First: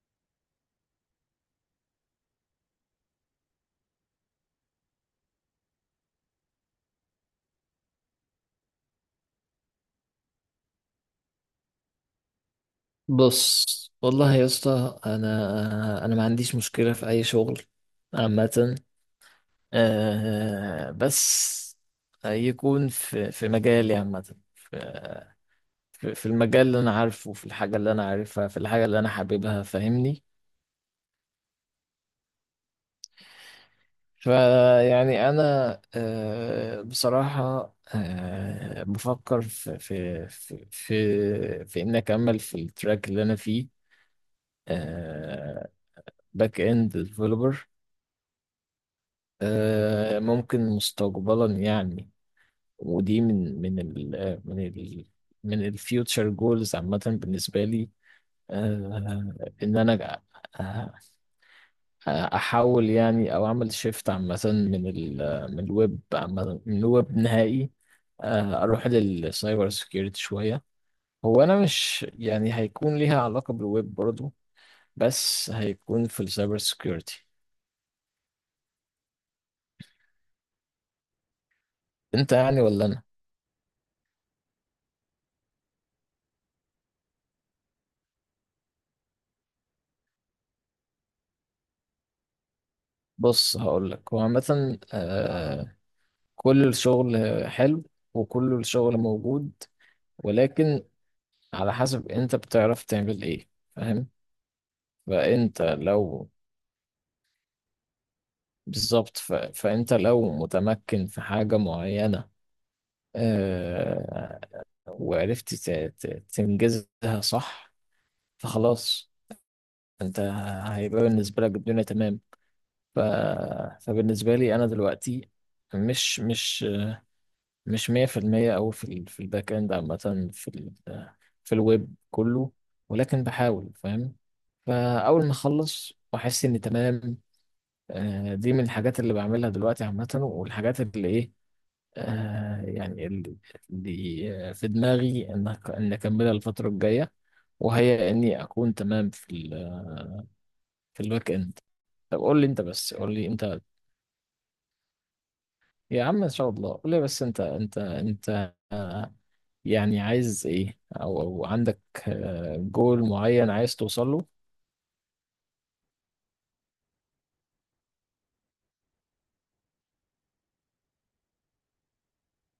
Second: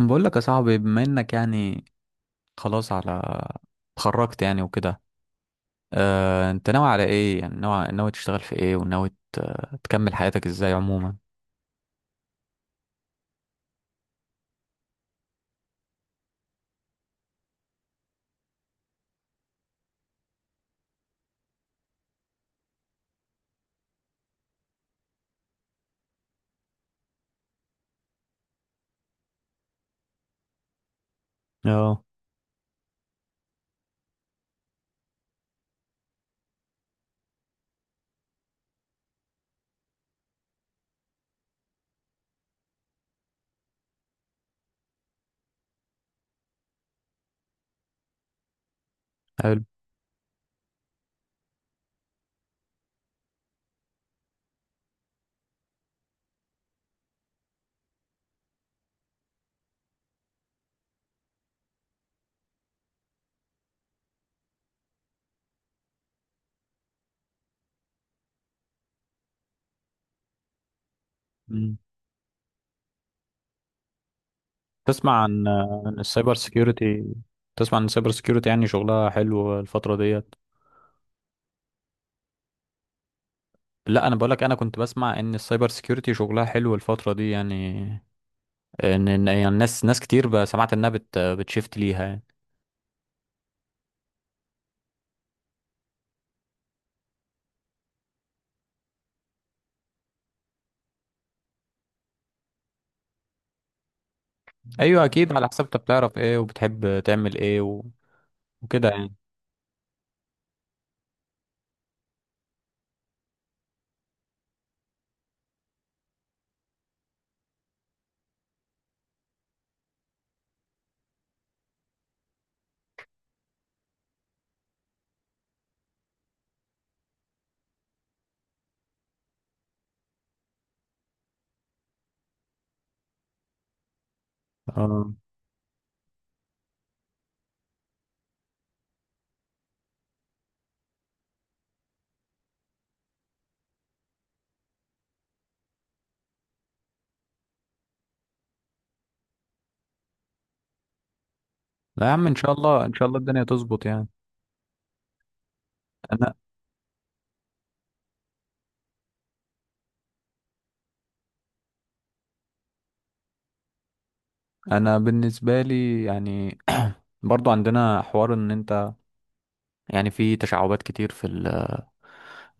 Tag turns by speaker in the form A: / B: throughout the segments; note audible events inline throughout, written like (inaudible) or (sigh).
A: بقول لك يا صاحبي، بما انك يعني خلاص، على اتخرجت يعني وكده. اه، انت ناوي على ايه؟ يعني ناوي تشتغل في ايه؟ تكمل حياتك ازاي عموما؟
B: بص، والله يا اسطى. انا ما عنديش مشكله في اي شغل عامه. بس يكون في في مجالي عامه. في المجال اللي انا عارفه، في الحاجه اللي انا عارفها، في الحاجه اللي انا حاببها، فاهمني؟
A: اه،
B: فيعني انا آه، بصراحه، بفكر في ان اكمل في التراك اللي انا فيه، باك اند ديفلوبر.
A: حلو.
B: ممكن مستقبلا يعني. ودي من من ال آه، من ال من الفيوتشر جولز عامة بالنسبة لي. آه، إن أنا آه، أحاول يعني، أو أعمل شيفت عامة من ال آه، من الويب، عامة من الويب نهائي. أروح للسايبر سكيورتي شوية. هو أنا
A: مم.
B: مش يعني هيكون ليها علاقة بالويب برضو،
A: تسمع عن
B: بس هيكون في
A: السايبر
B: السايبر
A: سيكيورتي؟
B: سكيورتي.
A: تسمع عن السايبر سيكيورتي؟ يعني شغلها حلو الفترة ديت.
B: أنت يعني ولا أنا؟
A: لا، انا بقول لك، انا كنت بسمع ان السايبر سيكيورتي شغلها حلو الفترة دي يعني. ان يعني ناس كتير بقى سمعت انها بتشيفت ليها يعني.
B: بص، هقول لك. هو عامة، كل الشغل حلو، وكل الشغل موجود، ولكن على حسب انت بتعرف تعمل ايه، فاهم؟
A: ايوه، اكيد على
B: فانت
A: حسب انت بتعرف
B: لو
A: ايه وبتحب تعمل ايه وكده يعني.
B: بالظبط. فانت لو متمكن في حاجة معينة، آه... وعرفت تنجزها صح، فخلاص، انت هيبقى بالنسبة لك الدنيا تمام. ف... فبالنسبة لي انا دلوقتي مش مش مش 100% أوي في ال في الباك إند، عامة في ال في الويب كله، ولكن بحاول، فاهم؟
A: اه،
B: فأول ما أخلص وأحس إني تمام، دي من الحاجات اللي بعملها دلوقتي عامة. والحاجات اللي إيه، آه، يعني اللي اللي آه، في دماغي إن أكملها الفترة الجاية، وهي إني أكون تمام في ال في الباك إند.
A: لا يا
B: طب
A: عم، ان
B: قول لي
A: شاء
B: أنت،
A: الله، ان
B: بس
A: شاء
B: قول
A: الله
B: لي
A: الدنيا
B: أنت
A: تظبط يعني.
B: يا عم، إن
A: انا
B: شاء الله. قول لي بس أنت آه، يعني عايز ايه، أو عندك جول معين عايز توصل له؟
A: انا بالنسبه لي يعني (clears throat) برضو عندنا حوار، ان انت يعني في تشعبات كتير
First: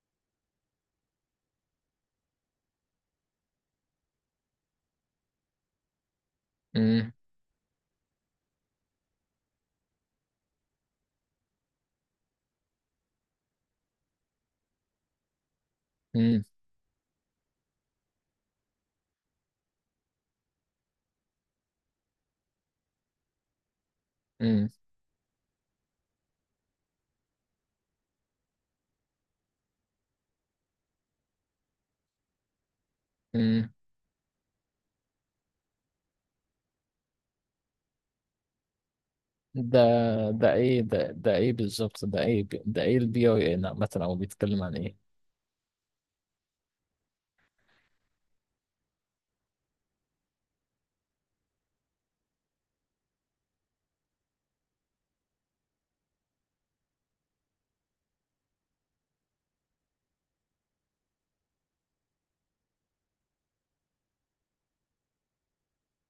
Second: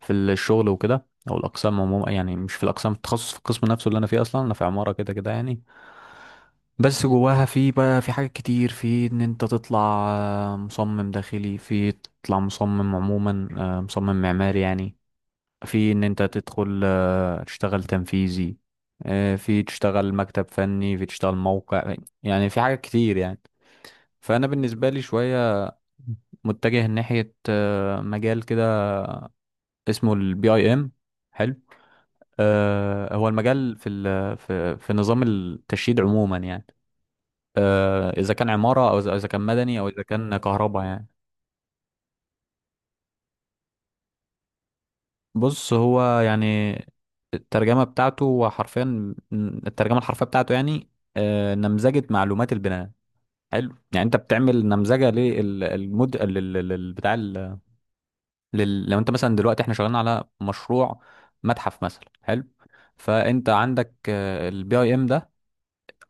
A: في الشغل وكده، او الاقسام عموما. يعني مش في الاقسام، التخصص في القسم نفسه اللي انا فيه، اصلا انا في عماره كده كده يعني. بس
B: امم،
A: جواها في بقى في حاجات كتير في ان انت تطلع مصمم داخلي، في تطلع مصمم عموما، مصمم معماري يعني، في ان انت
B: امم،
A: تدخل تشتغل تنفيذي، في تشتغل مكتب فني، في تشتغل موقع. يعني في حاجات كتير يعني. فانا
B: امم،
A: بالنسبه لي شويه متجه ناحيه مجال كده اسمه البي اي ام. حلو. هو
B: امم.
A: المجال في ال- في في نظام التشييد عموما يعني، اذا كان عماره، او إذا كان مدني،
B: ده
A: او اذا كان
B: ده ايه
A: كهرباء يعني.
B: ده ده ايه بالظبط؟ ده ايه البي اي ان عامه، او بيتكلم عن ايه؟
A: بص، هو يعني الترجمة بتاعته، هو حرفيا الترجمة الحرفية بتاعته يعني نمذجة معلومات البناء. حلو. يعني انت بتعمل نمذجة للمود لل- لل- بتاع ال- لل- لو انت مثلا دلوقتي احنا شغالين على مشروع متحف مثلا. حلو. فانت عندك البي اي ام ده،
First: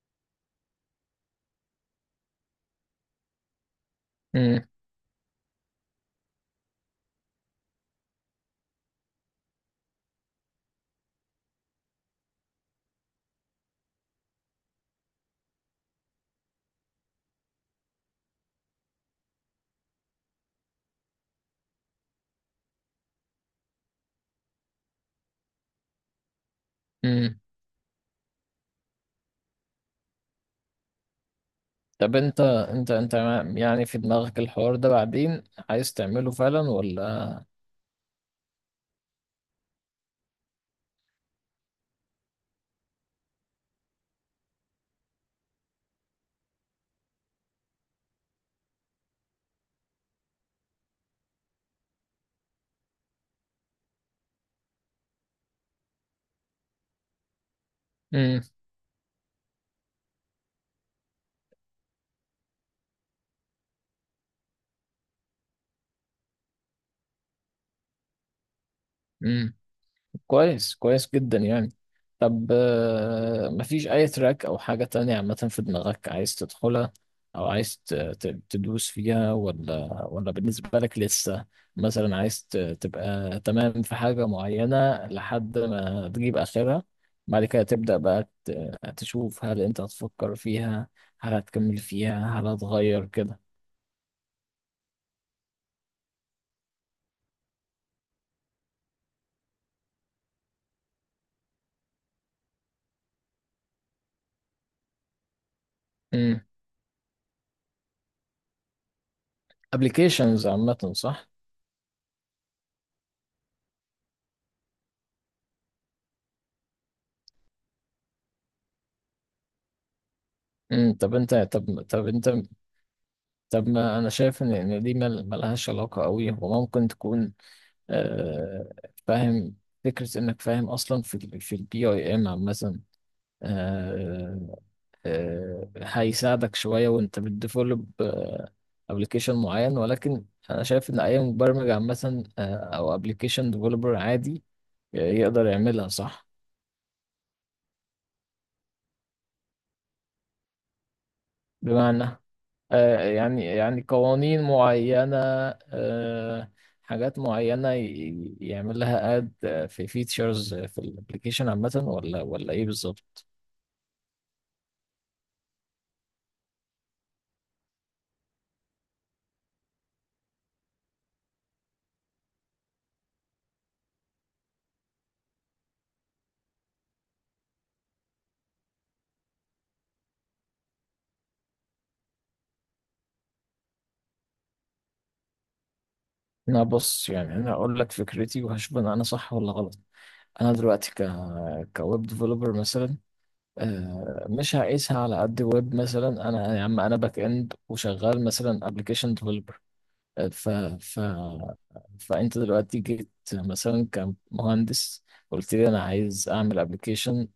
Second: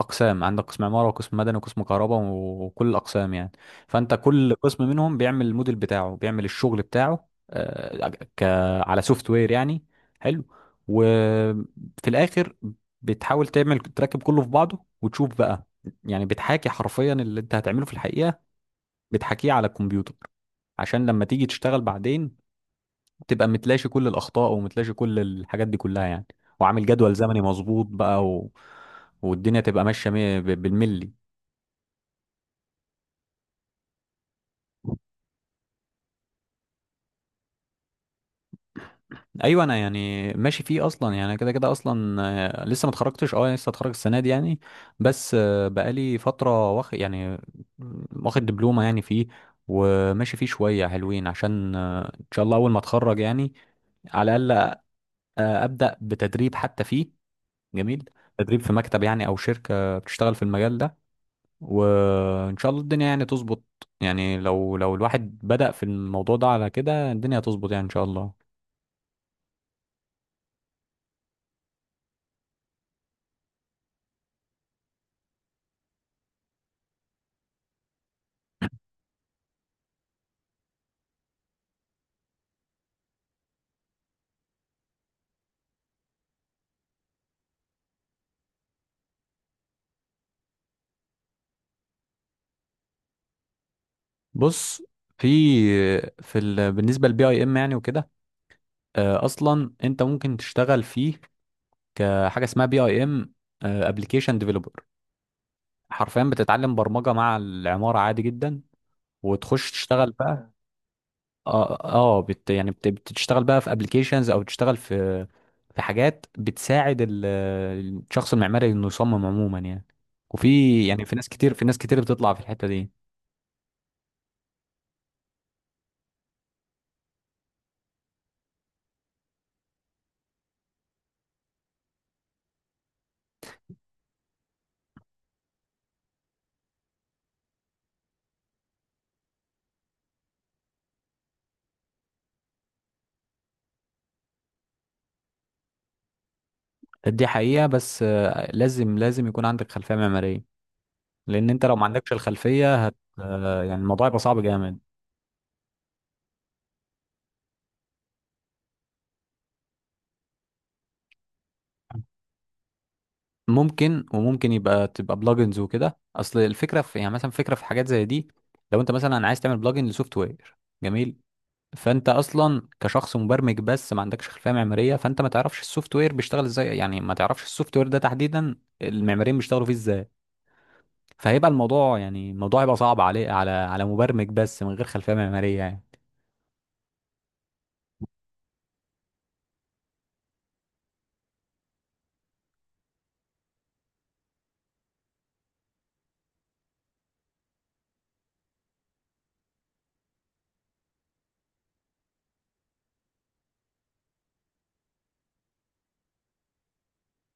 A: اقسام. عندك قسم عماره، وقسم مدني، وقسم كهرباء، وكل الاقسام يعني. فانت كل
B: امم،
A: قسم منهم بيعمل الموديل بتاعه، بيعمل الشغل بتاعه آه، ك على سوفت وير يعني. حلو. وفي الاخر بتحاول تعمل، تركب كله في بعضه وتشوف بقى. يعني بتحاكي حرفيا اللي انت هتعمله في الحقيقه، بتحاكيه على الكمبيوتر عشان لما تيجي تشتغل بعدين تبقى متلاشي كل الاخطاء، ومتلاشي كل الحاجات دي كلها يعني، وعامل جدول زمني
B: امم.
A: مظبوط بقى والدنيا تبقى بالملي.
B: طب انت يعني في دماغك الحوار ده بعدين عايز تعمله فعلا ولا؟
A: ايوه، انا يعني ماشي فيه اصلا يعني، أنا كده كده اصلا لسه ما اتخرجتش. اه، لسه اتخرج السنه دي يعني. بس بقالي فتره واخد يعني، واخد دبلومه يعني فيه، وماشي فيه شويه حلوين عشان ان شاء الله اول ما اتخرج يعني، على الاقل ابدا بتدريب حتى فيه. جميل. تدريب في مكتب يعني، او شركه بتشتغل في المجال ده، وان شاء الله الدنيا يعني تظبط. يعني لو الواحد بدأ في الموضوع ده على كده، الدنيا هتظبط يعني ان شاء الله.
B: امم. كويس، كويس جدا يعني. طب، مفيش أي تراك أو حاجة تانية عامة في دماغك عايز تدخلها، أو عايز تدوس فيها، ولا بالنسبة لك لسه مثلا عايز تبقى تمام في حاجة معينة لحد ما تجيب آخرها، بعد كده تبدأ بقى تشوف هل أنت هتفكر فيها، هل هتكمل فيها، هل هتغير كده؟
A: بص، في بالنسبه للبي اي ام يعني وكده، اصلا انت ممكن تشتغل فيه كحاجه اسمها بي اي ام ابلكيشن ديفلوبر. حرفيا
B: امم.
A: بتتعلم برمجه مع العماره عادي جدا وتخش تشتغل
B: ابلكيشنز
A: بقى.
B: عامة، صح؟
A: اه، اه، بتشتغل بقى في ابلكيشنز، او تشتغل في في حاجات بتساعد ال... الشخص المعماري انه يصمم عموما يعني. وفي
B: امم.
A: يعني
B: طب
A: في ناس
B: أنت،
A: كتير، في ناس
B: طب
A: كتير
B: طب أنت،
A: بتطلع في الحته دي.
B: طب ما انا شايف ان دي ملهاش علاقه قوي. هو ممكن تكون، آه، فاهم، فكره انك فاهم اصلا في ال في البي اي ام مثلا هيساعدك شويه وانت بتديفلوب ابلكيشن معين، ولكن انا شايف ان اي مبرمج عامه، او ابلكيشن ديفلوبر عادي، يقدر يعملها، صح؟
A: دي حقيقه، بس لازم يكون عندك خلفيه معماريه، لان انت لو ما عندكش
B: بمعنى
A: الخلفيه هت
B: آه، يعني
A: يعني
B: يعني
A: الموضوع يبقى صعب
B: قوانين
A: جامد.
B: معينة، آه، حاجات معينة يعمل لها اد، في فيتشرز في الابلكيشن عامة، ولا ايه بالظبط؟
A: ممكن، وممكن يبقى بلجنز وكده. اصل الفكره في يعني مثلا فكره في حاجات زي دي، لو انت مثلا عايز تعمل بلجن لسوفت وير. جميل. فانت اصلا كشخص مبرمج بس ما عندكش خلفيه معماريه، فانت ما تعرفش السوفت وير بيشتغل ازاي يعني، ما تعرفش السوفت وير ده تحديدا المعماريين بيشتغلوا فيه ازاي. فهيبقى الموضوع يعني، الموضوع هيبقى صعب عليه، على على مبرمج بس من غير خلفيه معماريه يعني.
B: انا، بص يعني، انا هقول لك فكرتي، وهشوف ان انا صح ولا غلط. انا دلوقتي كويب ديفلوبر مثلا. مش هقيسها على قد ويب. مثلا انا يا عم، انا باك اند وشغال مثلا ابلكيشن. ف... ف... فانت دلوقتي جيت مثلا كمهندس، قلت لي انا عايز اعمل ابلكيشن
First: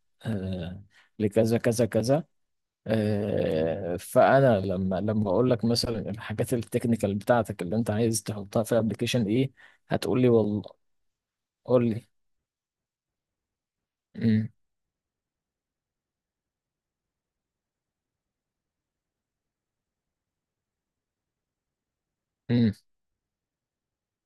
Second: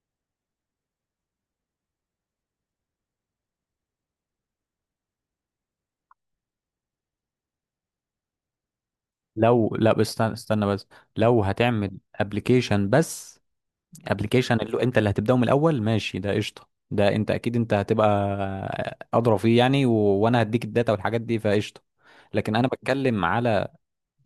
B: لكذا كذا كذا. فانا لما اقول لك مثلا الحاجات التكنيكال بتاعتك اللي انت عايز تحطها في الابلكيشن ايه،
A: لو لا، بس
B: هتقول لي والله
A: استنى بس، لو هتعمل
B: قول
A: ابلكيشن بس، ابلكيشن اللي انت اللي هتبداه من الاول، ماشي، ده قشطه، ده انت اكيد انت هتبقى ادرى فيه يعني، وانا هديك الداتا والحاجات دي فقشطه. لكن انا بتكلم على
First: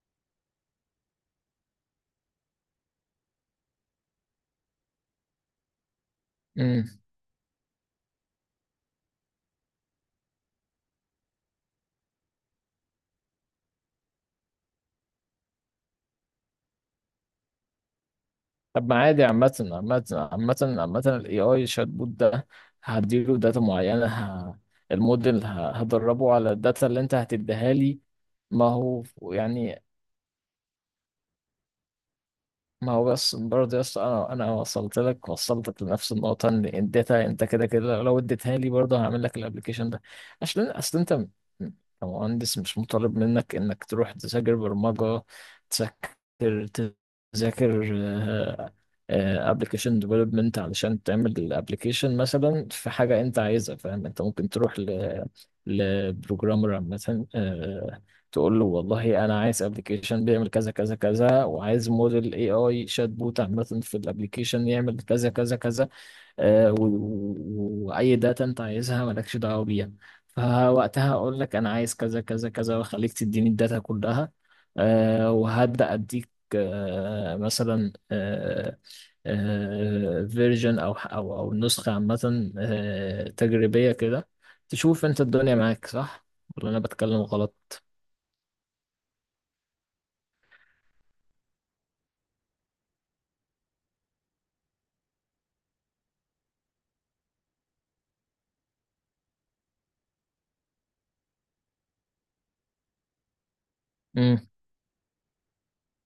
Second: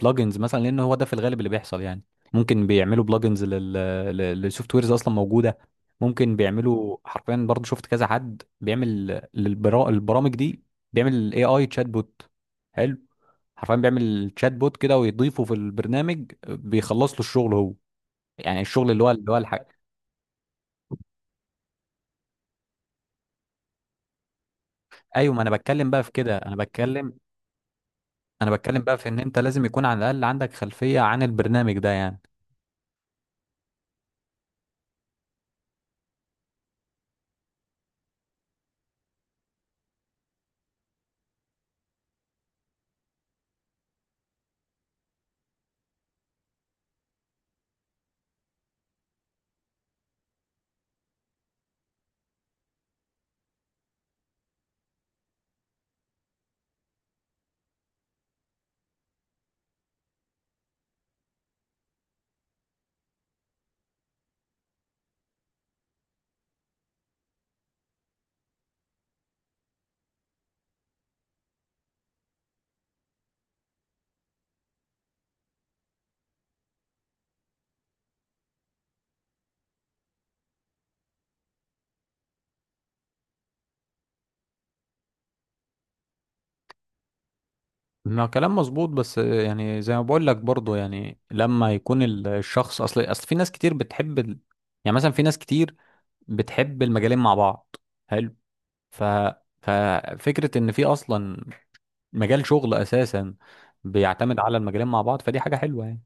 A: بلجنز مثلا، لان هو ده في الغالب اللي بيحصل يعني. ممكن بيعملوا بلجنز للسوفت ويرز اصلا موجوده. ممكن
B: لي.
A: بيعملوا حرفيا برضو، شفت كذا حد بيعمل البرامج دي بيعمل اي تشات بوت. حلو. حرفيا بيعمل تشات بوت كده ويضيفه في البرنامج، بيخلص له الشغل هو، يعني
B: طب
A: الشغل
B: ما
A: اللي هو
B: عادي،
A: اللي هو
B: عامة، ال AI شات بوت ده هديله داتا معينة،
A: ايوه. ما
B: الموديل
A: انا بتكلم بقى في
B: هدربه
A: كده،
B: على
A: انا
B: الداتا اللي
A: بتكلم،
B: انت هتديها لي.
A: انا
B: ما
A: بتكلم بقى
B: هو
A: في ان انت لازم
B: يعني،
A: يكون على الاقل عندك خلفية عن البرنامج ده يعني.
B: ما هو بس برضه يا اسطى، انا وصلت لك، لنفس النقطه. ان اديتها انت كده كده، لو اديتها لي برضه هعمل لك الابلكيشن ده. عشان اصل انت م- كمهندس مش مطالب منك انك تروح تذاكر برمجه، تذاكر تذاكر ابلكيشن ديفلوبمنت علشان تعمل الابلكيشن. مثلا في حاجه انت عايزها، فاهم، انت ممكن تروح لبروجرامر مثلا، تقول له والله انا عايز ابلكيشن بيعمل كذا كذا كذا، وعايز موديل اي اي شات بوت عامه في الابلكيشن يعمل كذا كذا كذا. واي داتا انت عايزها مالكش دعوه بيها، فوقتها اقول لك انا عايز كذا كذا كذا، واخليك تديني الداتا كلها. وهبدا اديك، مثلا، فيرجن او نسخه عامه، تجريبيه كده، تشوف انت الدنيا معاك صح ولا انا بتكلم غلط؟
A: ما كلام مظبوط، بس يعني زي ما بقول لك برضه يعني، لما يكون الشخص، اصل في ناس كتير بتحب ال... يعني مثلا في ناس كتير بتحب المجالين مع بعض. حلو. ف ففكرة ان في اصلا مجال شغل اساسا بيعتمد على المجالين مع بعض، فدي حاجة حلوة يعني.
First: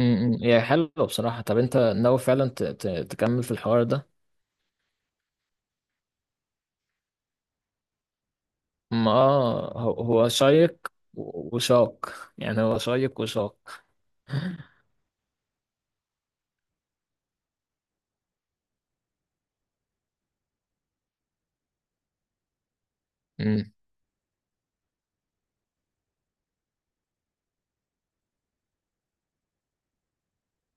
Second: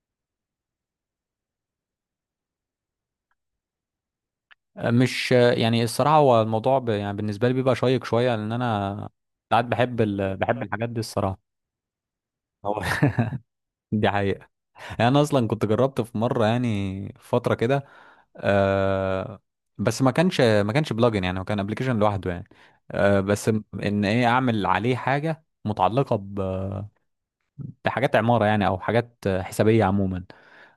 B: امم. هي حلوة بصراحة. طب انت ناوي فعلا تكمل في الحوار ده؟
A: مش يعني الصراحة، هو الموضوع يعني بالنسبة لي بيبقى شيق شوية، لأن أنا
B: ما
A: ساعات
B: هو،
A: بحب ال... (laughs) بحب
B: شيق،
A: الحاجات دي الصراحة.
B: وشاق يعني. هو
A: هو
B: شيق وشاق.
A: (laughs) دي حقيقة.
B: (laughs)
A: يعني أنا أصلا كنت جربت في مرة يعني، في فترة كده آه... بس ما كانش بلجن يعني، هو كان ابلكيشن لوحده يعني. آه... بس م-
B: امم،
A: إن إيه، أعمل عليه حاجة متعلقة ب... بحاجات عمارة يعني، أو حاجات حسابية عموما.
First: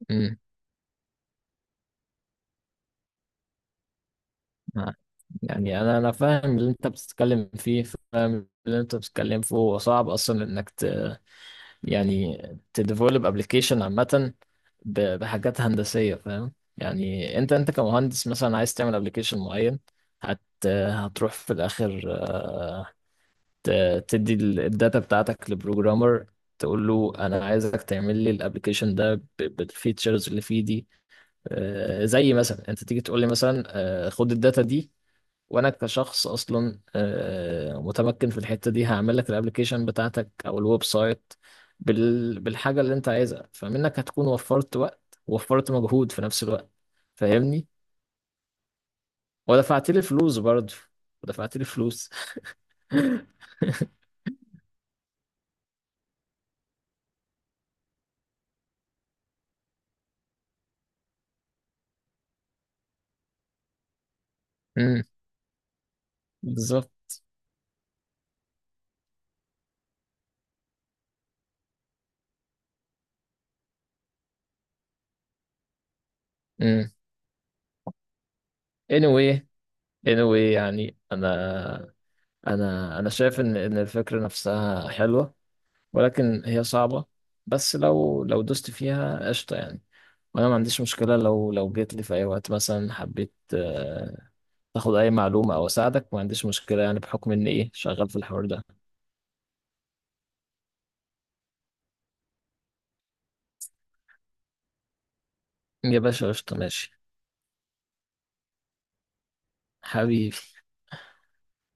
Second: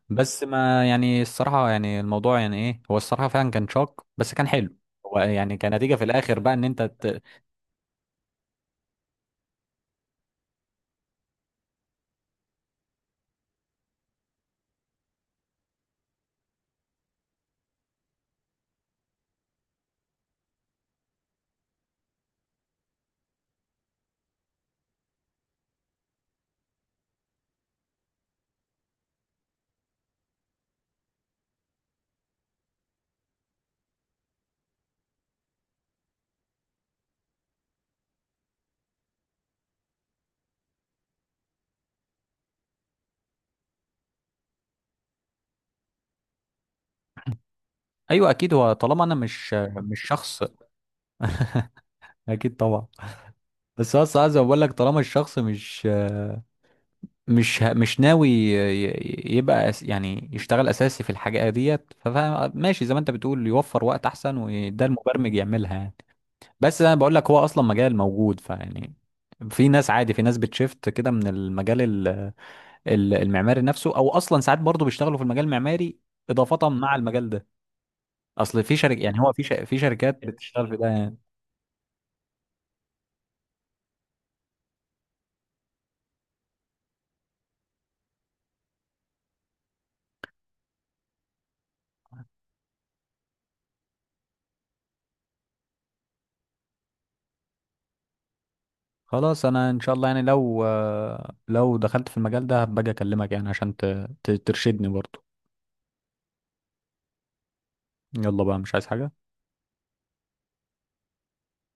B: امم،
A: بس ما يعني الصراحة يعني، الموضوع يعني إيه، هو الصراحة فعلا كان شاق، بس كان حلو.
B: آه.
A: هو يعني
B: يعني
A: كنتيجة
B: انا،
A: في الآخر بقى
B: فاهم
A: إن
B: اللي انت
A: أنت
B: بتتكلم فيه، فاهم اللي انت بتتكلم فيه. هو صعب اصلا انك يعني تديفلوب ابلكيشن عامة بحاجات هندسية، فاهم يعني انت، كمهندس مثلا عايز تعمل ابلكيشن معين، هت هتروح في الاخر تدي الداتا بتاعتك لبروجرامر، تقول له انا عايزك تعمل لي الابلكيشن ده بالفيتشرز اللي فيه دي. زي مثلا انت تيجي تقول لي مثلا، خد الداتا دي، وانا كشخص اصلا متمكن في الحتة دي، هعمل لك الابلكيشن بتاعتك او الويب سايت بالحاجة اللي انت عايزها. فمنك هتكون وفرت وقت، ووفرت مجهود في نفس الوقت، فاهمني؟
A: ايوه، اكيد. هو طالما انا مش
B: ودفعت
A: مش
B: لي فلوس
A: شخص
B: برضه، ودفعت لي فلوس.
A: اكيد طبعا.
B: (laughs)
A: بس هو الصراحه زي ما بقول لك، طالما الشخص مش ناوي يبقى يعني يشتغل اساسي في الحاجه ديت، فماشي زي ما انت بتقول، يوفر وقت احسن، وده
B: امم.
A: المبرمج يعملها يعني. بس
B: بالظبط.
A: انا بقول لك، هو اصلا مجال موجود فيعني. في ناس عادي، في ناس بتشفت كده من المجال المعماري نفسه، او اصلا ساعات برضه بيشتغلوا في المجال المعماري اضافه
B: امم.
A: مع المجال ده. اصل في شركه يعني، هو
B: Anyway،
A: في شركات بتشتغل في ده
B: يعني
A: يعني.
B: انا، شايف ان الفكرة نفسها حلوة، ولكن هي صعبة. بس لو دوست فيها، قشطة يعني. وانا ما عنديش مشكلة لو جيت لي في اي وقت، مثلا حبيت تاخد اي معلومة او اساعدك. ما عنديش مشكلة يعني، بحكم اني ايه، شغال في الحوار ده.
A: خلاص، انا ان شاء الله يعني لو دخلت في المجال ده هبقى اكلمك يعني، عشان ترشدني برضو.
B: يا باشا، قشطة، ماشي،
A: يلا بقى، مش عايز حاجة.
B: حبيبي.